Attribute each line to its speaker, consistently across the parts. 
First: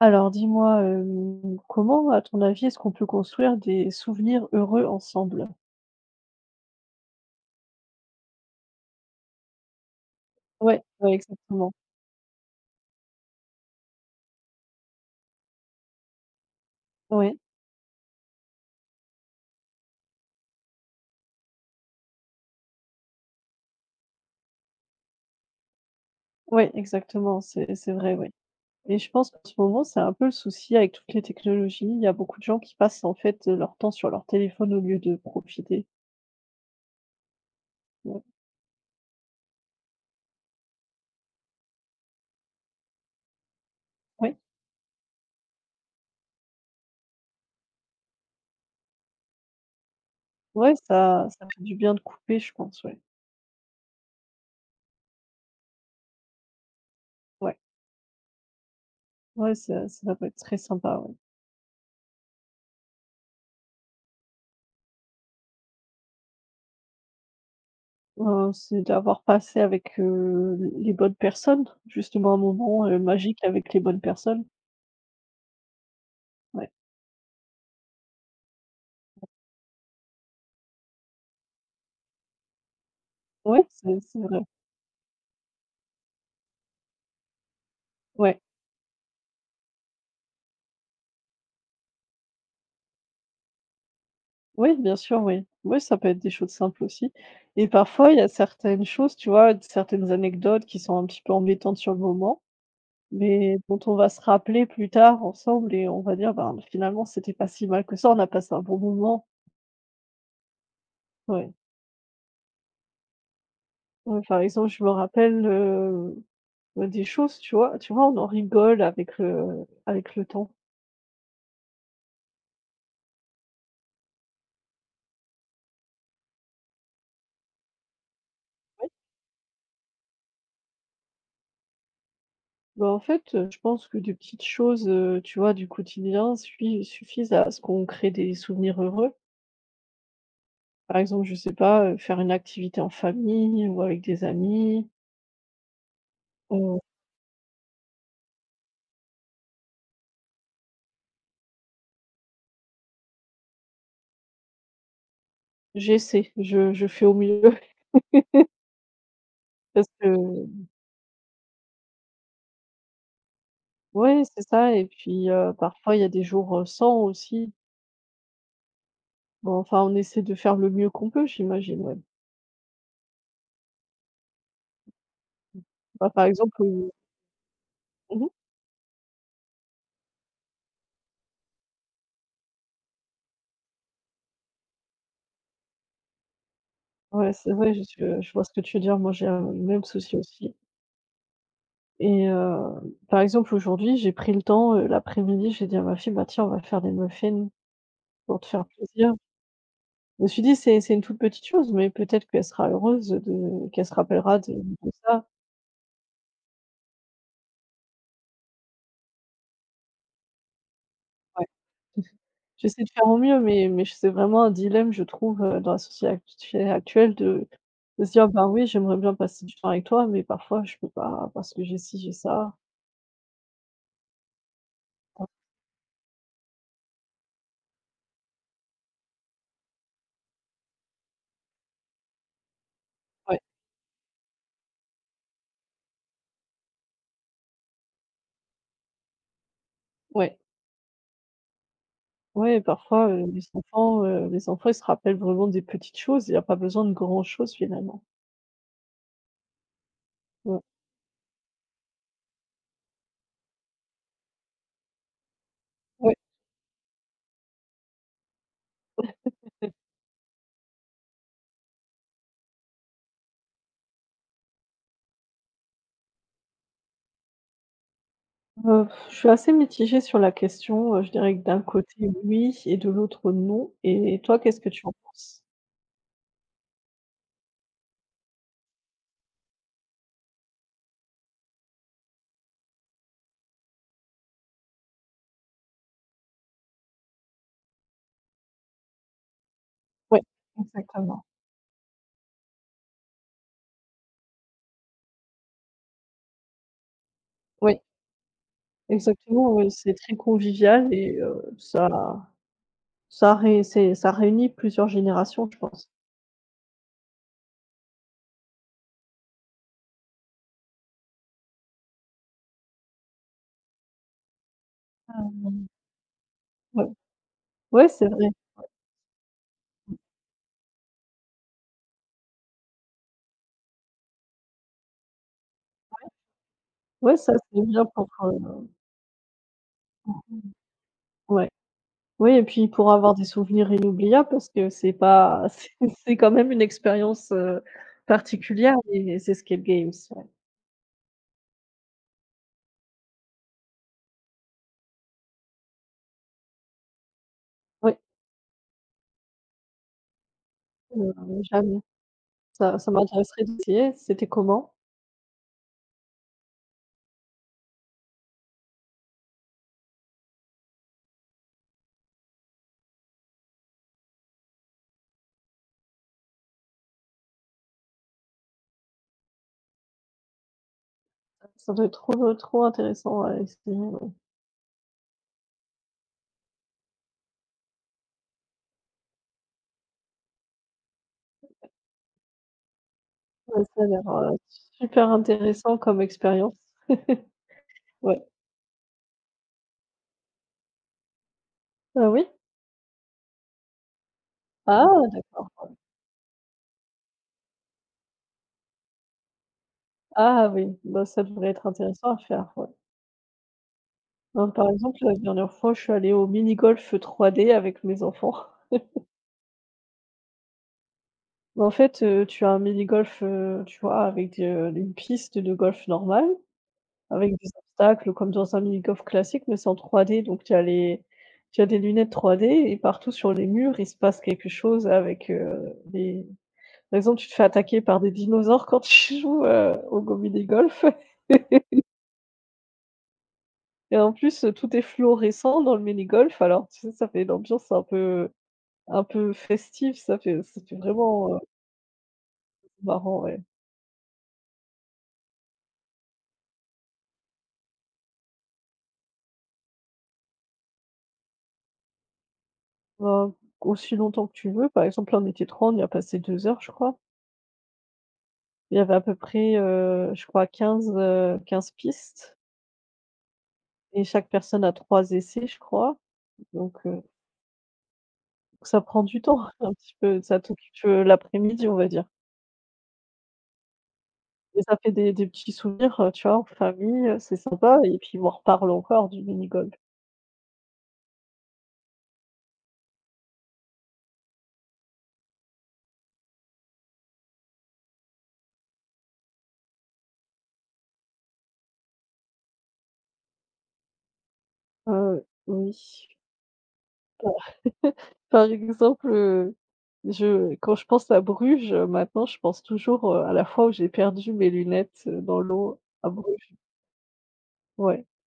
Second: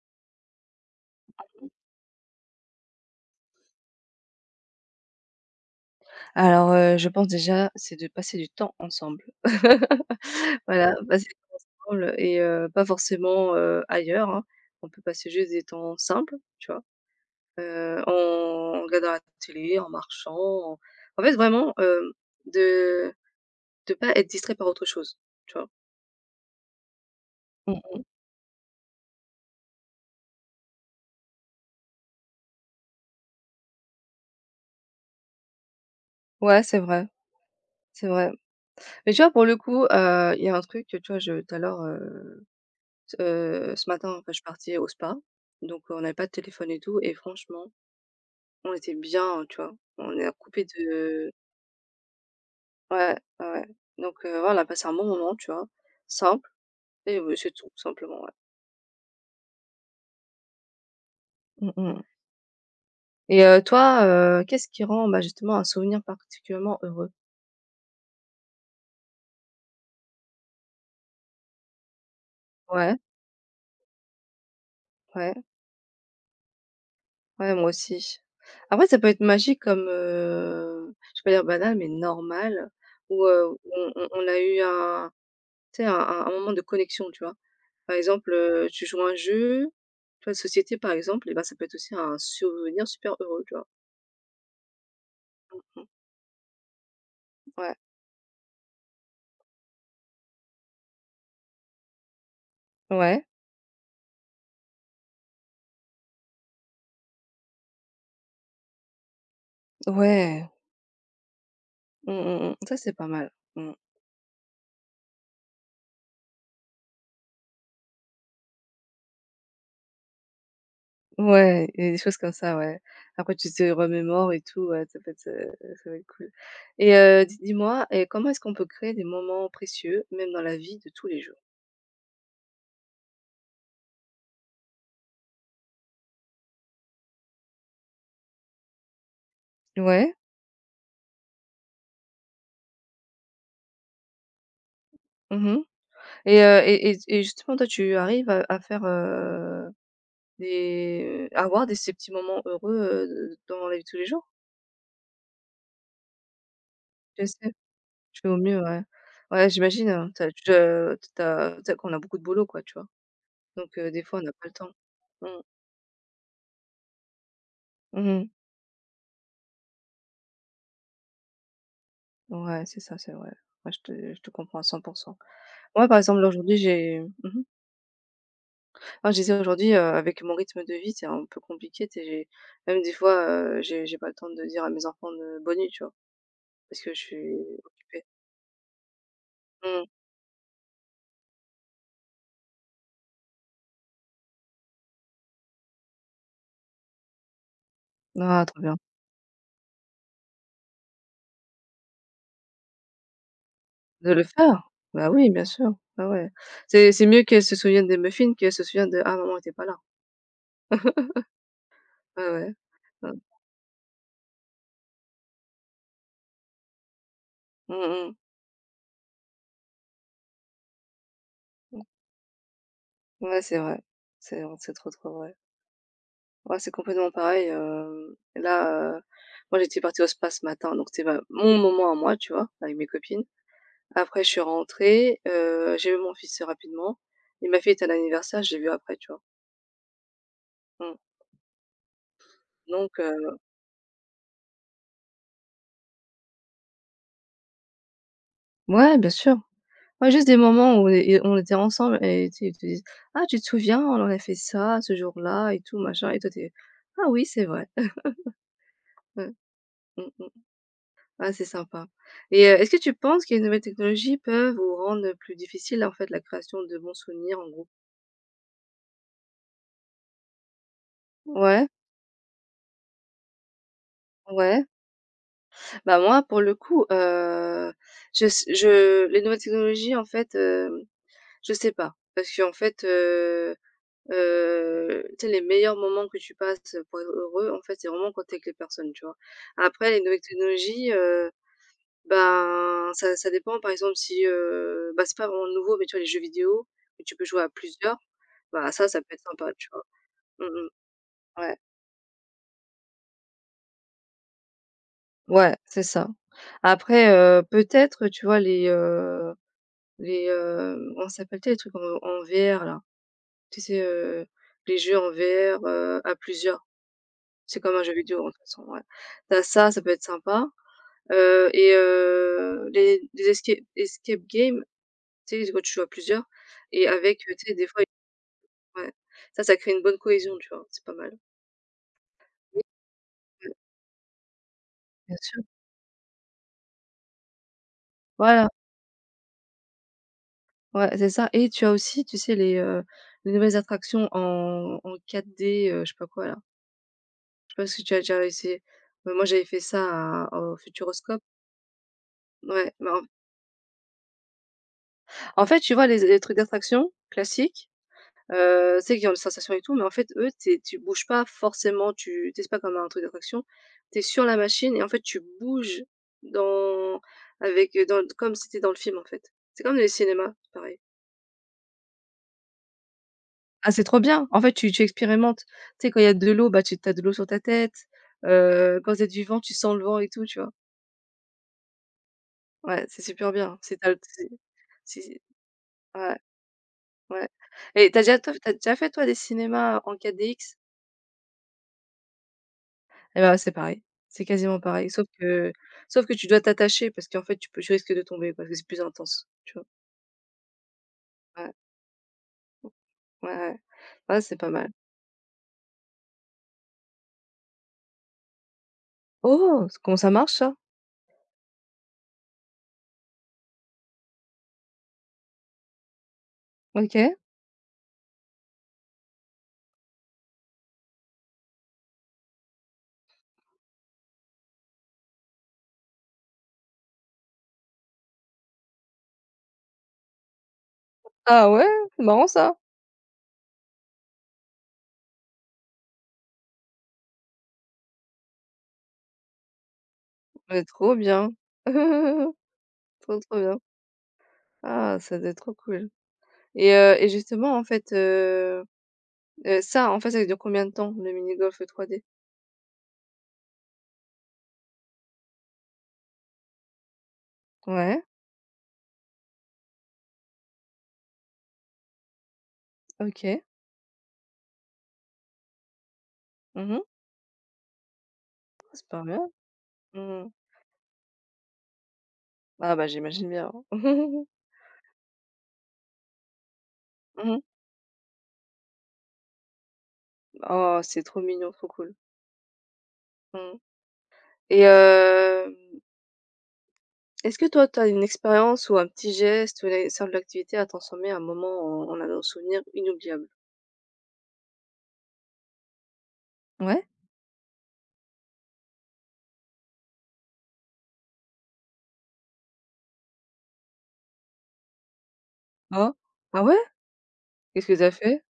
Speaker 1: Alors dis-moi, comment, à ton avis, est-ce qu'on peut construire des souvenirs heureux ensemble?
Speaker 2: Alors, je pense déjà, c'est de passer du temps ensemble.
Speaker 1: Ouais,
Speaker 2: Voilà,
Speaker 1: ouais,
Speaker 2: passer du temps
Speaker 1: exactement.
Speaker 2: ensemble et pas forcément, ailleurs, hein. On peut passer juste des temps simples, tu vois?
Speaker 1: Ouais,
Speaker 2: En regardant la télé, en marchant, en fait, vraiment, de de pas être distrait par autre chose, tu vois?
Speaker 1: ouais, exactement, c'est
Speaker 2: Mmh.
Speaker 1: vrai, ouais, et je pense qu'en ce moment, c'est un peu le souci avec toutes les technologies. Il y a beaucoup de gens qui passent, en fait, leur temps sur leur téléphone au lieu de profiter.
Speaker 2: Ouais, c'est vrai, c'est
Speaker 1: Ouais,
Speaker 2: vrai. Mais tu vois, pour le coup, il y a un truc, tu vois, je tout à l'heure, ce matin, en je
Speaker 1: ouais,
Speaker 2: suis partie au spa, donc on n'avait pas de téléphone et tout et franchement, on était bien, tu vois? On a coupé
Speaker 1: ouais, ça
Speaker 2: de.
Speaker 1: ça fait du bien de couper, je pense, ouais.
Speaker 2: Ouais, ouais, ouais. Donc ouais, on a passé un bon moment, tu vois? Simple et oui, c'est
Speaker 1: Ouais,
Speaker 2: tout, simplement, ouais.
Speaker 1: ouais, ça peut être très sympa, ouais.
Speaker 2: Mmh mh. Et toi, qu'est-ce qui rend, bah, justement un souvenir particulièrement heureux?
Speaker 1: C'est d'avoir passé avec, les bonnes personnes, justement, un moment,
Speaker 2: Ouais,
Speaker 1: magique avec les bonnes personnes.
Speaker 2: ouais,
Speaker 1: Ouais.
Speaker 2: ouais, moi aussi. Après, ça peut être magique comme, je vais pas dire banal, mais normal où,
Speaker 1: Ouais,
Speaker 2: on
Speaker 1: c'est
Speaker 2: on
Speaker 1: c'est
Speaker 2: on a
Speaker 1: vrai.
Speaker 2: eu un tu sais, un moment de connexion, tu vois? Par exemple,
Speaker 1: Ouais,
Speaker 2: tu joues à un jeu, tu vois? De société, par exemple, et ben ça peut être aussi un souvenir super heureux, tu vois?
Speaker 1: oui, bien sûr, oui. Oui,
Speaker 2: Mmh.
Speaker 1: ça peut être des choses simples aussi, et
Speaker 2: Ouais.
Speaker 1: parfois, il y a certaines choses, tu vois, certaines anecdotes qui sont un petit peu embêtantes sur le moment,
Speaker 2: Ouais.
Speaker 1: mais dont on va se rappeler plus tard ensemble et on va dire: «Ben, finalement, c'était pas si mal que ça, on a passé un bon moment».
Speaker 2: Ouais.
Speaker 1: Ouais.
Speaker 2: Mmh, mmh, mmh. Ça, c'est pas mal. Mmh.
Speaker 1: Ouais, par exemple, je me rappelle, bah, des choses, tu vois, on en rigole avec le temps.
Speaker 2: Ouais, il des choses comme ça, ouais. Après, tu te remémores et tout, ouais, ça peut être, ça va être cool et dis-moi et comment est-ce qu'on peut
Speaker 1: Ouais.
Speaker 2: créer des moments précieux, même dans la vie de tous les jours?
Speaker 1: Bah, en fait, je pense que des petites choses, tu vois, du quotidien suffisent à ce qu'on crée des souvenirs heureux.
Speaker 2: Ouais.
Speaker 1: Par exemple, je sais pas, faire une activité en famille ou avec des amis,
Speaker 2: Mmh. et heu
Speaker 1: heu,
Speaker 2: et et et justement, toi, tu arrives à faire, des à avoir des ces petits moments heureux, dans la vie de tous les jours?
Speaker 1: j'essaie, je fais au
Speaker 2: Tu
Speaker 1: mieux
Speaker 2: essaies? Tu fais au mieux, ouais. Ouais,
Speaker 1: parce
Speaker 2: j'imagine, hein, tu
Speaker 1: que
Speaker 2: tu as tu as tu as qu'on a beaucoup de boulot, quoi, tu vois? Donc des fois, on
Speaker 1: ouais,
Speaker 2: n'a
Speaker 1: c'est
Speaker 2: pas le temps.
Speaker 1: ça et
Speaker 2: Mmh.
Speaker 1: puis, parfois il y a des jours, sans aussi.
Speaker 2: Mmh.
Speaker 1: Bon, enfin, on essaie de faire le mieux qu'on peut, j'imagine, ouais.
Speaker 2: Ouais, c'est ça, c'est vrai. Ouais, je te comprends à 100. Moi, par
Speaker 1: Bah,
Speaker 2: exemple,
Speaker 1: par
Speaker 2: aujourd'hui,
Speaker 1: exemple,
Speaker 2: j'ai. Mmh
Speaker 1: mmh.
Speaker 2: Ah, je disais aujourd'hui, avec mon rythme de vie, c'est un peu compliqué, tu sais, j'ai même des fois, j'ai pas le temps de dire à mes enfants de bonne nuit, tu vois? Parce que je
Speaker 1: Ouais,
Speaker 2: suis
Speaker 1: c'est vrai,
Speaker 2: occupée.
Speaker 1: je vois ce que tu veux dire. Moi, j'ai, le même
Speaker 2: Mmh.
Speaker 1: souci aussi, et par exemple, aujourd'hui, j'ai pris le temps, l'après-midi, j'ai dit à ma fille: «Bah, tiens, on va faire des muffins pour
Speaker 2: Ah,
Speaker 1: te
Speaker 2: trop
Speaker 1: faire
Speaker 2: bien.
Speaker 1: plaisir». Je me suis dit: «C'est une toute petite chose, mais peut-être qu'elle sera heureuse de qu'elle se
Speaker 2: De le
Speaker 1: rappellera de
Speaker 2: faire?
Speaker 1: de
Speaker 2: Bah
Speaker 1: ça».
Speaker 2: oui, bien sûr. Ah ouais. C'est mieux qu'elles se souviennent des muffins qu'elles se souviennent de: «Ah, maman était pas là».
Speaker 1: Ouais.
Speaker 2: Ah, ouais, ouais.
Speaker 1: J'essaie de faire au
Speaker 2: Mmh.
Speaker 1: mieux, mais je c'est vraiment un dilemme, je trouve, dans la société actuelle de se
Speaker 2: Mmh.
Speaker 1: dire: «Ben oui, j'aimerais bien passer du temps avec toi, mais parfois je peux pas parce que j'ai ci, j'ai ça».
Speaker 2: Ouais, c'est vrai. C'est trop, trop vrai. Ouais, c'est complètement pareil, là, moi j'étais partie au spa ce matin, donc c'était ma mon moment à moi, tu vois? Avec mes copines.
Speaker 1: Ouais,
Speaker 2: Après je suis rentrée, j'ai vu mon fils rapidement et ma fille était à l'anniversaire, j'ai vu après, tu vois?
Speaker 1: ouais,
Speaker 2: Mmh,
Speaker 1: ouais,
Speaker 2: donc
Speaker 1: parfois, les enfants, ils se rappellent vraiment des petites choses, il y a pas besoin de grand chose finalement.
Speaker 2: ouais, bien sûr. Ouais, juste des
Speaker 1: Ouais.
Speaker 2: moments où et on était ensemble et tu ils te disent: «Ah, tu te souviens, on en a fait ça, ce jour-là et tout machin»
Speaker 1: Ouais.
Speaker 2: et toi tu «Ah oui, c'est vrai». Mmh, mmh. Ah, c'est sympa et est-ce que tu penses que les nouvelles technologies peuvent ou rendre plus difficile, en fait, la création de bons souvenirs en groupe?
Speaker 1: Je suis assez mitigée sur la question, je dirais que d'un
Speaker 2: Ouais,
Speaker 1: côté oui et de l'autre non, et toi qu'est-ce
Speaker 2: ouais.
Speaker 1: que tu en penses?
Speaker 2: Bah, moi, pour le coup, je s je les nouvelles technologies, en fait, je sais pas parce qu'en fait, tu sais, les meilleurs moments que tu passes pour être heureux, en fait, c'est vraiment quand t'es avec les personnes, tu vois? Après les
Speaker 1: Oui,
Speaker 2: nouvelles technologies,
Speaker 1: exactement.
Speaker 2: ben, ça dépend, par exemple, si, bah, c'est pas vraiment nouveau, mais tu vois, les jeux vidéo, où tu peux jouer à
Speaker 1: Oui,
Speaker 2: plusieurs. Bah, ça peut être
Speaker 1: exactement,
Speaker 2: sympa, tu
Speaker 1: oui,
Speaker 2: vois?
Speaker 1: c'est très
Speaker 2: Mmh mh.
Speaker 1: convivial, et
Speaker 2: Ouais.
Speaker 1: ça ça ré c'est ça réunit plusieurs générations,
Speaker 2: Ouais,
Speaker 1: je
Speaker 2: c'est
Speaker 1: pense.
Speaker 2: ça. Après, peut-être, tu vois, les, comment ça s'appelle? Tu sais, les trucs en VR là? Tu sais, les jeux en VR, à plusieurs.
Speaker 1: Ouais,
Speaker 2: C'est comme un
Speaker 1: ouais,
Speaker 2: jeu
Speaker 1: c'est
Speaker 2: vidéo,
Speaker 1: vrai.
Speaker 2: hein, de toute façon, ouais. Tu Ça peut être sympa, et les escape games, tu sais, quand tu joues à plusieurs et
Speaker 1: Ouais,
Speaker 2: avec,
Speaker 1: ça
Speaker 2: tu sais,
Speaker 1: c'est
Speaker 2: des fois.
Speaker 1: bien pour,
Speaker 2: Ouais, ça crée une bonne cohésion, tu vois? C'est pas mal.
Speaker 1: ouais. Oui et
Speaker 2: Oui,
Speaker 1: puis pour avoir des
Speaker 2: mmh.
Speaker 1: souvenirs inoubliables parce que c'est
Speaker 2: Bien sûr,
Speaker 1: pas c'est quand même une expérience,
Speaker 2: voilà.
Speaker 1: particulière, les escape games, ouais.
Speaker 2: Ouais, c'est ça et tu as aussi, tu sais, les nouvelles attractions en 4D, je sais pas quoi là. Je sais pas si tu
Speaker 1: Oui,
Speaker 2: as déjà essayé? Bah, moi, j'avais fait ça à au
Speaker 1: heu,
Speaker 2: Futuroscope.
Speaker 1: jamais.
Speaker 2: Ouais,
Speaker 1: Ça
Speaker 2: mais en
Speaker 1: m'intéresserait d'essayer. C'était comment?
Speaker 2: en fait, tu vois, les trucs d'attraction classiques, tu sais, ont des sensations et tout, mais en fait, eux, t'es tu bouges pas forcément, tu t'es c'est pas comme un truc d'attraction. Tu es sur la machine et en fait, tu bouges dans avec, dans comme si tu dans le film, en fait. C'est comme les cinémas, pareil.
Speaker 1: Ça doit être trop, trop intéressant à
Speaker 2: Ah,
Speaker 1: essayer,
Speaker 2: c'est trop
Speaker 1: ouais.
Speaker 2: bien! En fait, tu expérimentes. Tu sais, quand il y a de l'eau, bah, tu as de l'eau sur ta tête, quand il y a du vent, tu sens le vent et tout, tu vois? Ouais, c'est super bien.
Speaker 1: Ouais,
Speaker 2: C'est
Speaker 1: ça a
Speaker 2: tu
Speaker 1: l'air, super
Speaker 2: c'est
Speaker 1: intéressant comme
Speaker 2: ouais,
Speaker 1: expérience.
Speaker 2: ouais et t'as déjà
Speaker 1: Ouais.
Speaker 2: toi t'as déjà fait, toi, des cinémas en 4 X.
Speaker 1: Ah oui?
Speaker 2: Eh ben c'est pareil, c'est quasiment
Speaker 1: Ah
Speaker 2: pareil, sauf
Speaker 1: d'accord,
Speaker 2: que
Speaker 1: ouais.
Speaker 2: sauf que tu dois t'attacher parce qu'en fait, tu risques de tomber parce que c'est plus intense, tu vois?
Speaker 1: Ah oui, bah, ça devrait
Speaker 2: Ouais,
Speaker 1: être intéressant à faire, ouais.
Speaker 2: ouais, ouais. Ouais, c'est
Speaker 1: Ben,
Speaker 2: pas
Speaker 1: par
Speaker 2: mal.
Speaker 1: exemple, la dernière fois, je suis allée au mini-golf 3D avec mes enfants.
Speaker 2: Oh! C Comment ça marche, ça?
Speaker 1: En fait, tu as un mini-golf, tu vois, avec, une piste de golf normale
Speaker 2: OK.
Speaker 1: avec des obstacles comme dans un mini golf classique, mais c'est en 3D, donc tu as des lunettes 3D et partout sur les murs, il se passe quelque chose avec, des par exemple, tu te fais attaquer par des dinosaures quand tu joues, au go mini golf
Speaker 2: Ah ouais? C'est marrant ça!
Speaker 1: et en plus, tout est fluorescent dans le mini golf, alors tu sais, ça fait une ambiance un peu festive, ça fait ça
Speaker 2: Mais
Speaker 1: fait
Speaker 2: trop bien!
Speaker 1: vraiment,
Speaker 2: Trop,
Speaker 1: marrant,
Speaker 2: trop
Speaker 1: ouais.
Speaker 2: bien. Ah, ça doit être trop cool et et justement, en fait, ça, en fait, ça dure combien de temps, le mini-golf 3D?
Speaker 1: Ben, aussi longtemps que tu veux, par exemple, là, on était 30, on y a passé 2 heures, je crois.
Speaker 2: Ouais,
Speaker 1: Il y avait à peu près, je crois 15 15 pistes
Speaker 2: OK.
Speaker 1: et chaque personne a 3 essais, je crois. Donc
Speaker 2: Mmh.
Speaker 1: ça
Speaker 2: C'est
Speaker 1: prend
Speaker 2: pas mal.
Speaker 1: du temps un petit peu,
Speaker 2: Mmh.
Speaker 1: ça t'occupe, l'après-midi, on va dire,
Speaker 2: Ah bah, j'imagine bien.
Speaker 1: et ça fait des petits souvenirs, tu vois, en famille, c'est
Speaker 2: Mmh.
Speaker 1: sympa et puis, on en reparle encore du mini-golf.
Speaker 2: Oh, c'est trop mignon, trop cool. Mmh. Et est-ce que toi, tu as une expérience ou un petit geste ou une sorte activité à transformer à un moment en un souvenir inoubliable?
Speaker 1: Oui.
Speaker 2: Ouais.
Speaker 1: Par exemple, je quand je pense à Bruges, maintenant, je pense toujours, à la fois où j'ai perdu mes lunettes, dans l'eau
Speaker 2: Ah,
Speaker 1: à
Speaker 2: ah
Speaker 1: Bruges.
Speaker 2: ouais? Qu'est-ce que t'as
Speaker 1: Ouais.
Speaker 2: fait?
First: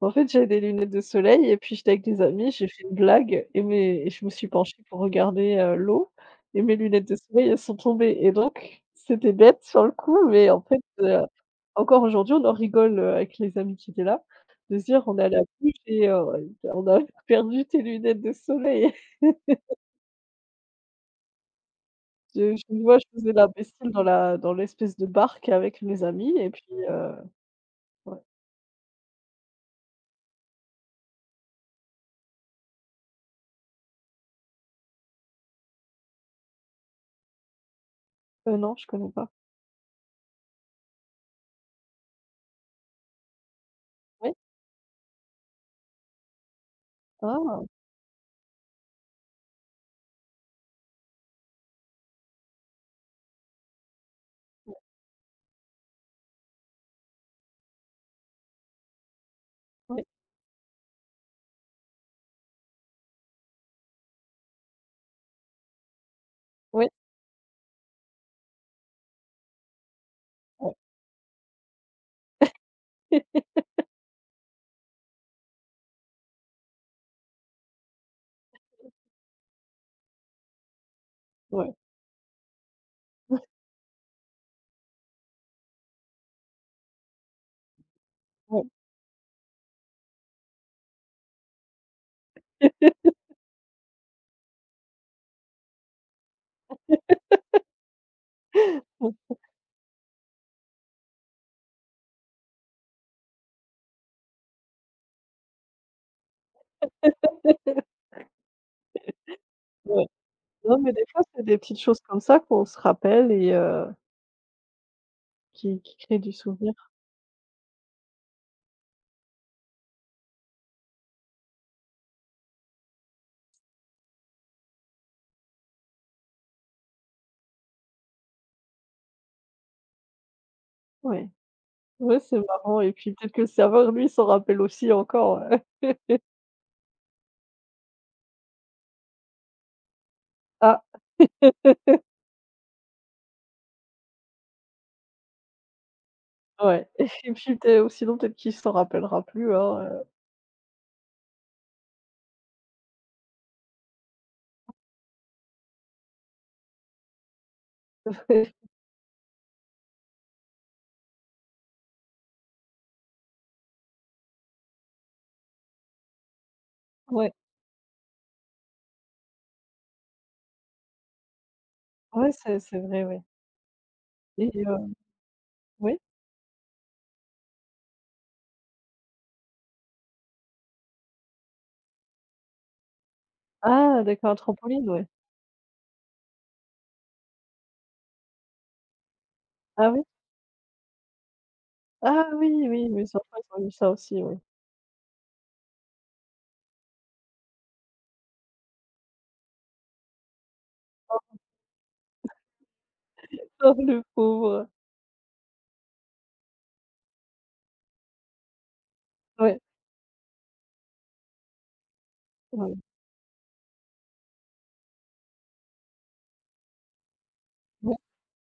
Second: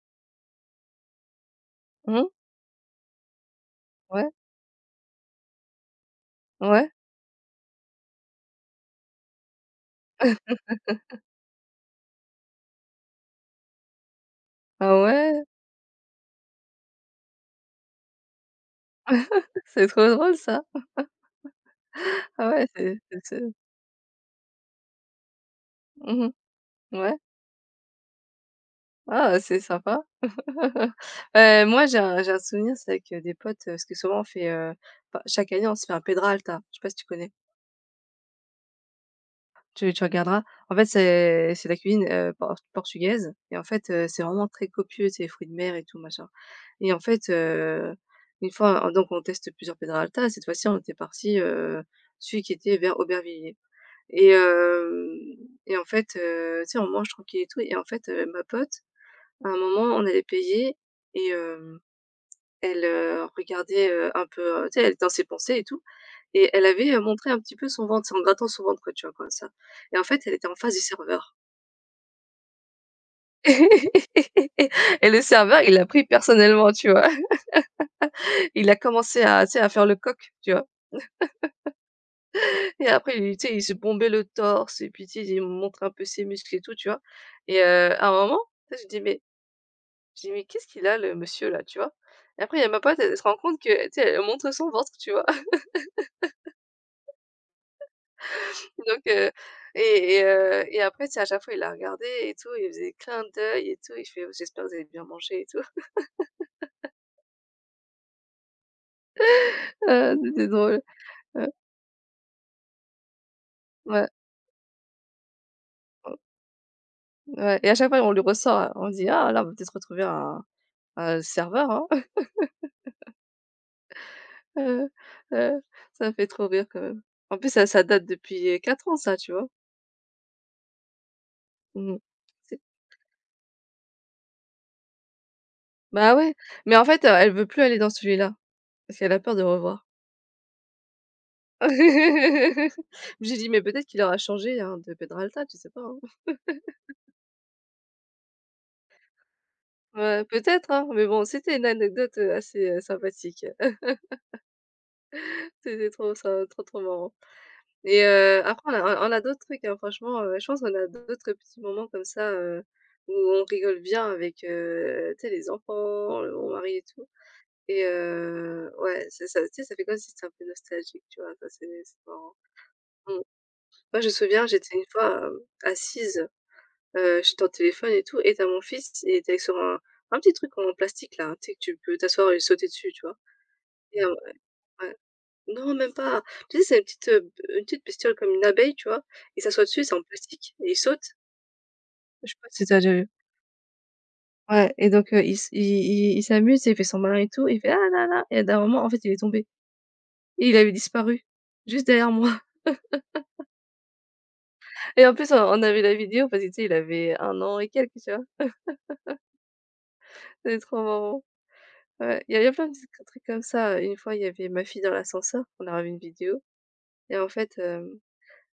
Speaker 1: En fait, j'avais des lunettes de soleil et puis j'étais avec des
Speaker 2: Mmh.
Speaker 1: amis, j'ai fait une blague et mes et je me
Speaker 2: Ouais,
Speaker 1: suis penchée pour regarder, l'eau et mes
Speaker 2: ouais.
Speaker 1: lunettes de soleil, elles sont tombées et donc c'était bête sur le coup, mais en fait, encore aujourd'hui, on en rigole, avec les amis qui étaient là, de se
Speaker 2: Ah
Speaker 1: dire: «On est à la
Speaker 2: ouais,
Speaker 1: bouche et on a perdu tes lunettes de soleil».
Speaker 2: c'est trop drôle ça. Ah
Speaker 1: Je
Speaker 2: ouais,
Speaker 1: me vois, je faisais
Speaker 2: c'est.
Speaker 1: l'imbécile dans l'espèce de barque avec mes
Speaker 2: Mmh mh.
Speaker 1: amis et puis, heu
Speaker 2: Ouais.
Speaker 1: Ouais.
Speaker 2: Ah, c'est sympa. Moi, j'ai un souvenir, c'est avec, des potes, parce que souvent on fait, enfin, chaque année, on se fait un Pedra Alta. Je sais pas si tu connais?
Speaker 1: Non, je connais pas.
Speaker 2: Tu regarderas. En fait, c'est de la cuisine, portugaise et en fait, c'est
Speaker 1: Oui?
Speaker 2: vraiment très copieux, c'est fruits de mer et tout machin et en fait,
Speaker 1: Ah!
Speaker 2: une fois, donc on teste plusieurs Pedra Alta. Cette fois-ci, on était partis, celui qui était vers Aubervilliers et hem et en fait, tu sais, on mange tranquille et tout et en fait, ma pote. À un moment,
Speaker 1: Oui,
Speaker 2: on allait payer et elle, regardait, un peu, tu sais, elle était dans ses pensées et tout et elle
Speaker 1: oui,
Speaker 2: avait, montré un petit peu son ventre, c'est en grattant son ventre, quoi, tu vois, comme ça et en fait, elle était en
Speaker 1: ouais.
Speaker 2: face du serveur. Et le serveur, il l'a pris personnellement, tu vois? Il a commencé à, tu sais, à faire le coq, tu vois?
Speaker 1: Ouais,
Speaker 2: Et après, il tu sais, il se bombait le torse et puis, tu sais, il montrait un peu ses muscles et tout, tu vois? Et à un moment,
Speaker 1: ouais.
Speaker 2: tu sais, je dis: «Mais qu'est-ce qu'il a le monsieur là?» tu vois? Et après, il y a ma pote, elle se rend compte que, tu sais, elle montre son ventre, tu vois? Donc
Speaker 1: Mmh,
Speaker 2: heu et et heu et après, tu sais, à chaque fois, il la regardait et tout, il faisait clin d'œil et tout. Il fait: «J'espère que vous avez bien mangé et tout».
Speaker 1: ouais.
Speaker 2: C'était
Speaker 1: Non,
Speaker 2: drôle.
Speaker 1: mais des fois, c'est
Speaker 2: Heu,
Speaker 1: des petites choses comme ça qu'on se rappelle, et
Speaker 2: ouais,
Speaker 1: qui
Speaker 2: mmh,
Speaker 1: créent du souvenir.
Speaker 2: ouais et à chaque fois, on lui ressort, hein, on dit: «Ah là, on va peut-être retrouver un serveur, hein». Heu, heu, ça me fait trop rire quand même. En plus, ça date depuis, 4 ans ça, tu vois?
Speaker 1: Ouais.
Speaker 2: Mmh.
Speaker 1: Ouais, c'est
Speaker 2: C'est
Speaker 1: marrant et puis peut-être que le serveur, lui, s'en rappelle aussi encore.
Speaker 2: bah ouais, mais en fait, elle veut plus aller dans celui-là parce qu'elle a peur de revoir.
Speaker 1: Ah!
Speaker 2: J'ai dit: «Mais peut-être qu'il aura changé, hein, de Pedralta, tu sais pas, hein».
Speaker 1: Ouais et puis peut-ê ou sinon peut-être qu'il s'en rappellera plus, hein,
Speaker 2: Ouais, peut-être, hein, mais bon, c'était une anecdote, assez, sympathique. C'était trop ça, trop, trop marrant et
Speaker 1: heu.
Speaker 2: après on a d'autres trucs, hein, franchement, je pense qu'on a d'autres petits moments comme ça, où on rigole bien avec, tu sais, les enfants, le mon mari et tout
Speaker 1: Ouais.
Speaker 2: et ouais, c'est ça, tu sais, ça fait comme si c'était un peu nostalgique, tu vois? Ça, c'est
Speaker 1: Ouais,
Speaker 2: marrant.
Speaker 1: c'est vrai,
Speaker 2: Mmh.
Speaker 1: ouais,
Speaker 2: Moi, je me souviens,
Speaker 1: et
Speaker 2: j'étais une fois,
Speaker 1: oui?
Speaker 2: assise, j'étais au téléphone et tout et tu mon fils, il était sur un petit truc en plastique là, tu sais, que tu peux t'asseoir et sauter dessus, tu vois?
Speaker 1: Ah d'accord, trampoline,
Speaker 2: Ouais.
Speaker 1: ouais.
Speaker 2: Non, même pas. Tu sais, c'est une petite bestiole comme une abeille, tu vois? Il s'assoit dessus,
Speaker 1: Ah
Speaker 2: c'est
Speaker 1: oui?
Speaker 2: en plastique et il saute.
Speaker 1: Ah
Speaker 2: Je sais
Speaker 1: oui,
Speaker 2: pas si tu as
Speaker 1: oui,
Speaker 2: déjà
Speaker 1: mes
Speaker 2: vu.
Speaker 1: enfants, ils ont eu ça aussi, oui.
Speaker 2: Ouais et donc, il s'amuse, il fait son malin et tout, il fait: «Ah là là» et au bout d'un moment, en fait, il est tombé et il avait disparu, juste derrière moi.
Speaker 1: Oh le pauvre!
Speaker 2: Et en plus, on avait la vidéo parce que, tu sais, il avait un an et quelques, tu vois?
Speaker 1: Ouais,
Speaker 2: C'était trop marrant. Ouais, il y avait plein de
Speaker 1: ouais,
Speaker 2: petits trucs comme ça. Une fois, il y avait ma fille dans l'ascenseur, on a ramené une vidéo et en fait,
Speaker 1: ouais,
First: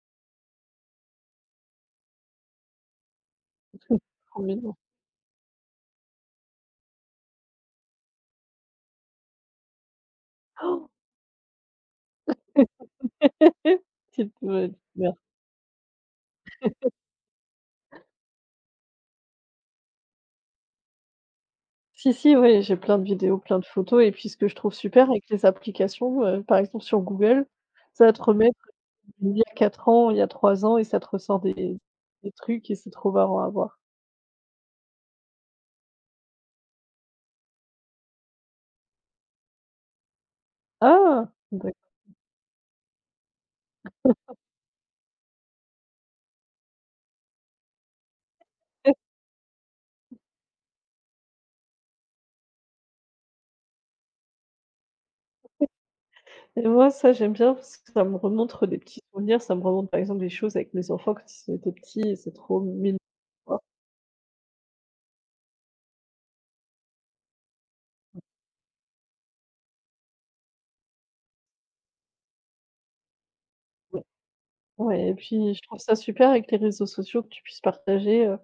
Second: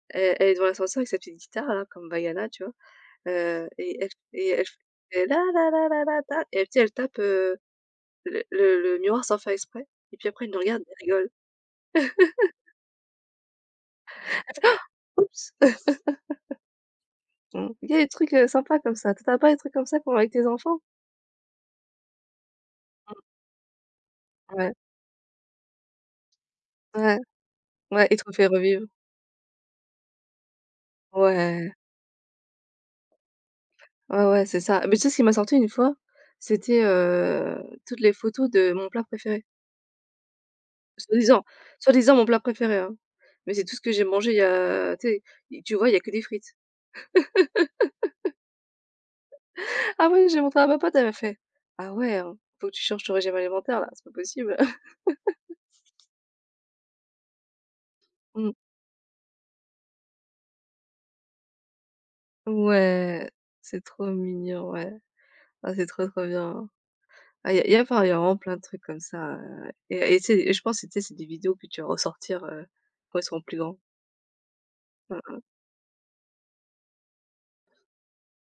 Speaker 2: elle est devant l'ascenseur avec sa petite guitare là, comme Vaiana, tu vois? Et elle
Speaker 1: trop mignon.
Speaker 2: fait la la la la la ta et elle, tu sais, elle tape, le miroir sans faire exprès et puis après elle nous regarde et elle rigole.
Speaker 1: C'est
Speaker 2: Elle fait:
Speaker 1: ouais,
Speaker 2: «Ah!
Speaker 1: mer
Speaker 2: Oups!» Il y a des trucs, sympas comme ça. T'as pas des trucs comme ça pour avec tes enfants?
Speaker 1: si, si, ouais, j'ai plein de vidéos, plein de photos et puis ce que je
Speaker 2: Ouais,
Speaker 1: trouve super avec les applications, par exemple sur
Speaker 2: ouais,
Speaker 1: Google, ça
Speaker 2: ouais
Speaker 1: va
Speaker 2: et
Speaker 1: te
Speaker 2: te refait
Speaker 1: remettre
Speaker 2: revivre.
Speaker 1: il y a 4 ans, il y a 3 ans et ça te ressort
Speaker 2: Ouais,
Speaker 1: des trucs et c'est trop marrant à voir.
Speaker 2: ouais, ouais, c'est ça. Mais tu sais ce qui m'a sorti une fois? C'était, toutes les photos de mon plat préféré.
Speaker 1: Ah!
Speaker 2: Soi-disant
Speaker 1: D'accord.
Speaker 2: soi-disant mon plat préféré, hein. Mais c'est tout ce que j'ai mangé il y a, tu sais, tu vois, il y a que des frites. Ah oui, j'ai montré à ma pote, elle m'a fait: «Ah ouais, hein, faut que tu changes ton régime alimentaire là, c'est pas possible».
Speaker 1: Et moi, ça, j'aime bien parce que ça me
Speaker 2: Mmh.
Speaker 1: remonte des petits souvenirs. Ça me remonte, par exemple, des choses avec mes enfants quand ils étaient petits et c'est trop mignon,
Speaker 2: Ouais,
Speaker 1: quoi.
Speaker 2: c'est trop mignon, ouais. Ah, c'est trop, trop bien. Ah, il y a enfin, y a vraiment plein de trucs comme ça, et tu et je pense que, tu sais, c'est des vidéos que tu vas ressortir, quand ils seront plus grands.
Speaker 1: Ouais. Ouais et
Speaker 2: Mmh mh.
Speaker 1: puis, je trouve ça super avec les réseaux sociaux que tu puisses partager,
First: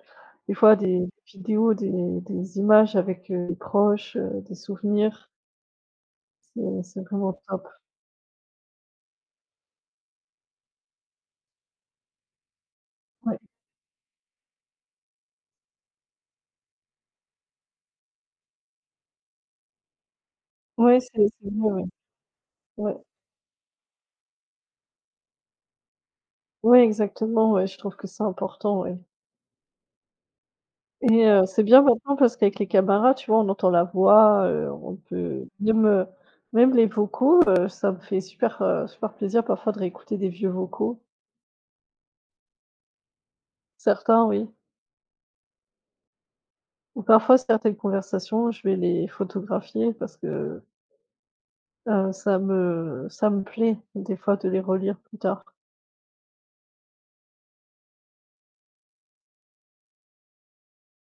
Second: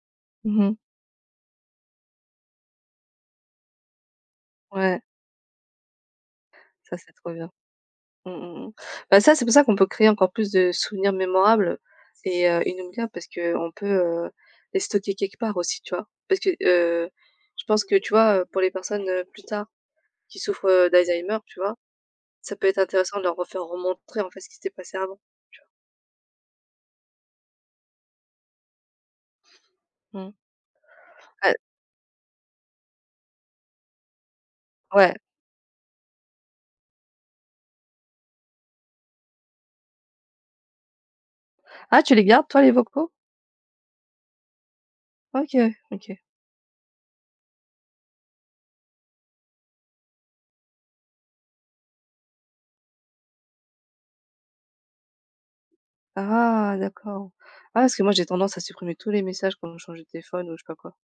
Speaker 1: des fois
Speaker 2: Mmh.
Speaker 1: des vidéos, des images avec, des proches, des
Speaker 2: Ouais,
Speaker 1: souvenirs. C'est
Speaker 2: ça,
Speaker 1: c'est
Speaker 2: c'est trop
Speaker 1: vraiment
Speaker 2: bien.
Speaker 1: top.
Speaker 2: Mmh mh, mmh. Bah, ça, c'est pour ça qu'on peut créer encore plus de souvenirs mémorables et inoubliables parce
Speaker 1: Ouais.
Speaker 2: que on peut, heu, les stocker quelque part aussi, tu vois? Parce que, je pense que, tu vois, pour les personnes, plus tard qui souffrent,
Speaker 1: Ouais, c'est
Speaker 2: d'Alzheimer,
Speaker 1: c'est
Speaker 2: tu
Speaker 1: mieux,
Speaker 2: vois?
Speaker 1: ouais.
Speaker 2: Ça peut être
Speaker 1: Ouais.
Speaker 2: intéressant de leur refaire remontrer, en fait, ce qui s'était passé avant, tu
Speaker 1: Ouais, exactement, ouais, je trouve que c'est important, ouais.
Speaker 2: vois? Mmh.
Speaker 1: Et
Speaker 2: Ah
Speaker 1: c'est bien maintenant parce qu'avec les camarades, tu vois, on entend la voix, on
Speaker 2: ouais.
Speaker 1: peut même les vocaux, ça me fait super, super plaisir parfois de réécouter des vieux vocaux.
Speaker 2: Ah, tu les gardes toi les vocaux?
Speaker 1: Certains, oui,
Speaker 2: OK, OK.
Speaker 1: ou parfois certaines conversations, je vais les photographier parce que, ça me plaît des fois de les relire plus tard.
Speaker 2: Ah d'accord. Ah parce que moi j'ai tendance à supprimer tous les messages quand je change de téléphone ou je sais pas quoi.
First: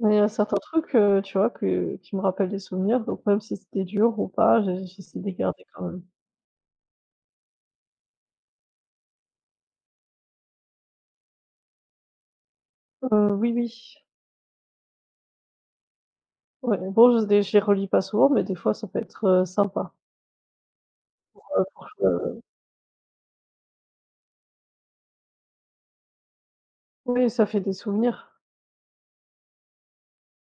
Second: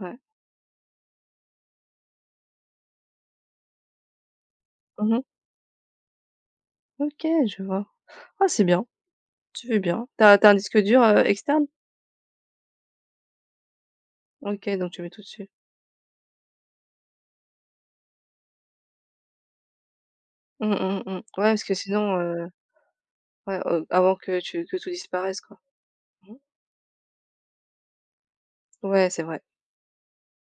Speaker 2: Ouais.
Speaker 1: Mais, certains trucs, tu vois, que qui me rappellent des souvenirs, donc même si c'était dur ou pas, j'essaie
Speaker 2: Mmh.
Speaker 1: de les garder quand même.
Speaker 2: OK, je vois. Ah c'est bien, tu fais bien. T'as un disque dur, externe?
Speaker 1: Oui, oui,
Speaker 2: OK, donc tu mets tout dessus.
Speaker 1: ouais, bon, je les relis pas souvent, mais des fois ça peut être, sympa.
Speaker 2: Mmh mh, mmh. Ouais parce
Speaker 1: Ah
Speaker 2: que sinon,
Speaker 1: franchement,
Speaker 2: ouais, avant que tu que tout disparaisse, quoi. Mmh.
Speaker 1: oui, ça fait des souvenirs.
Speaker 2: Ouais, c'est vrai.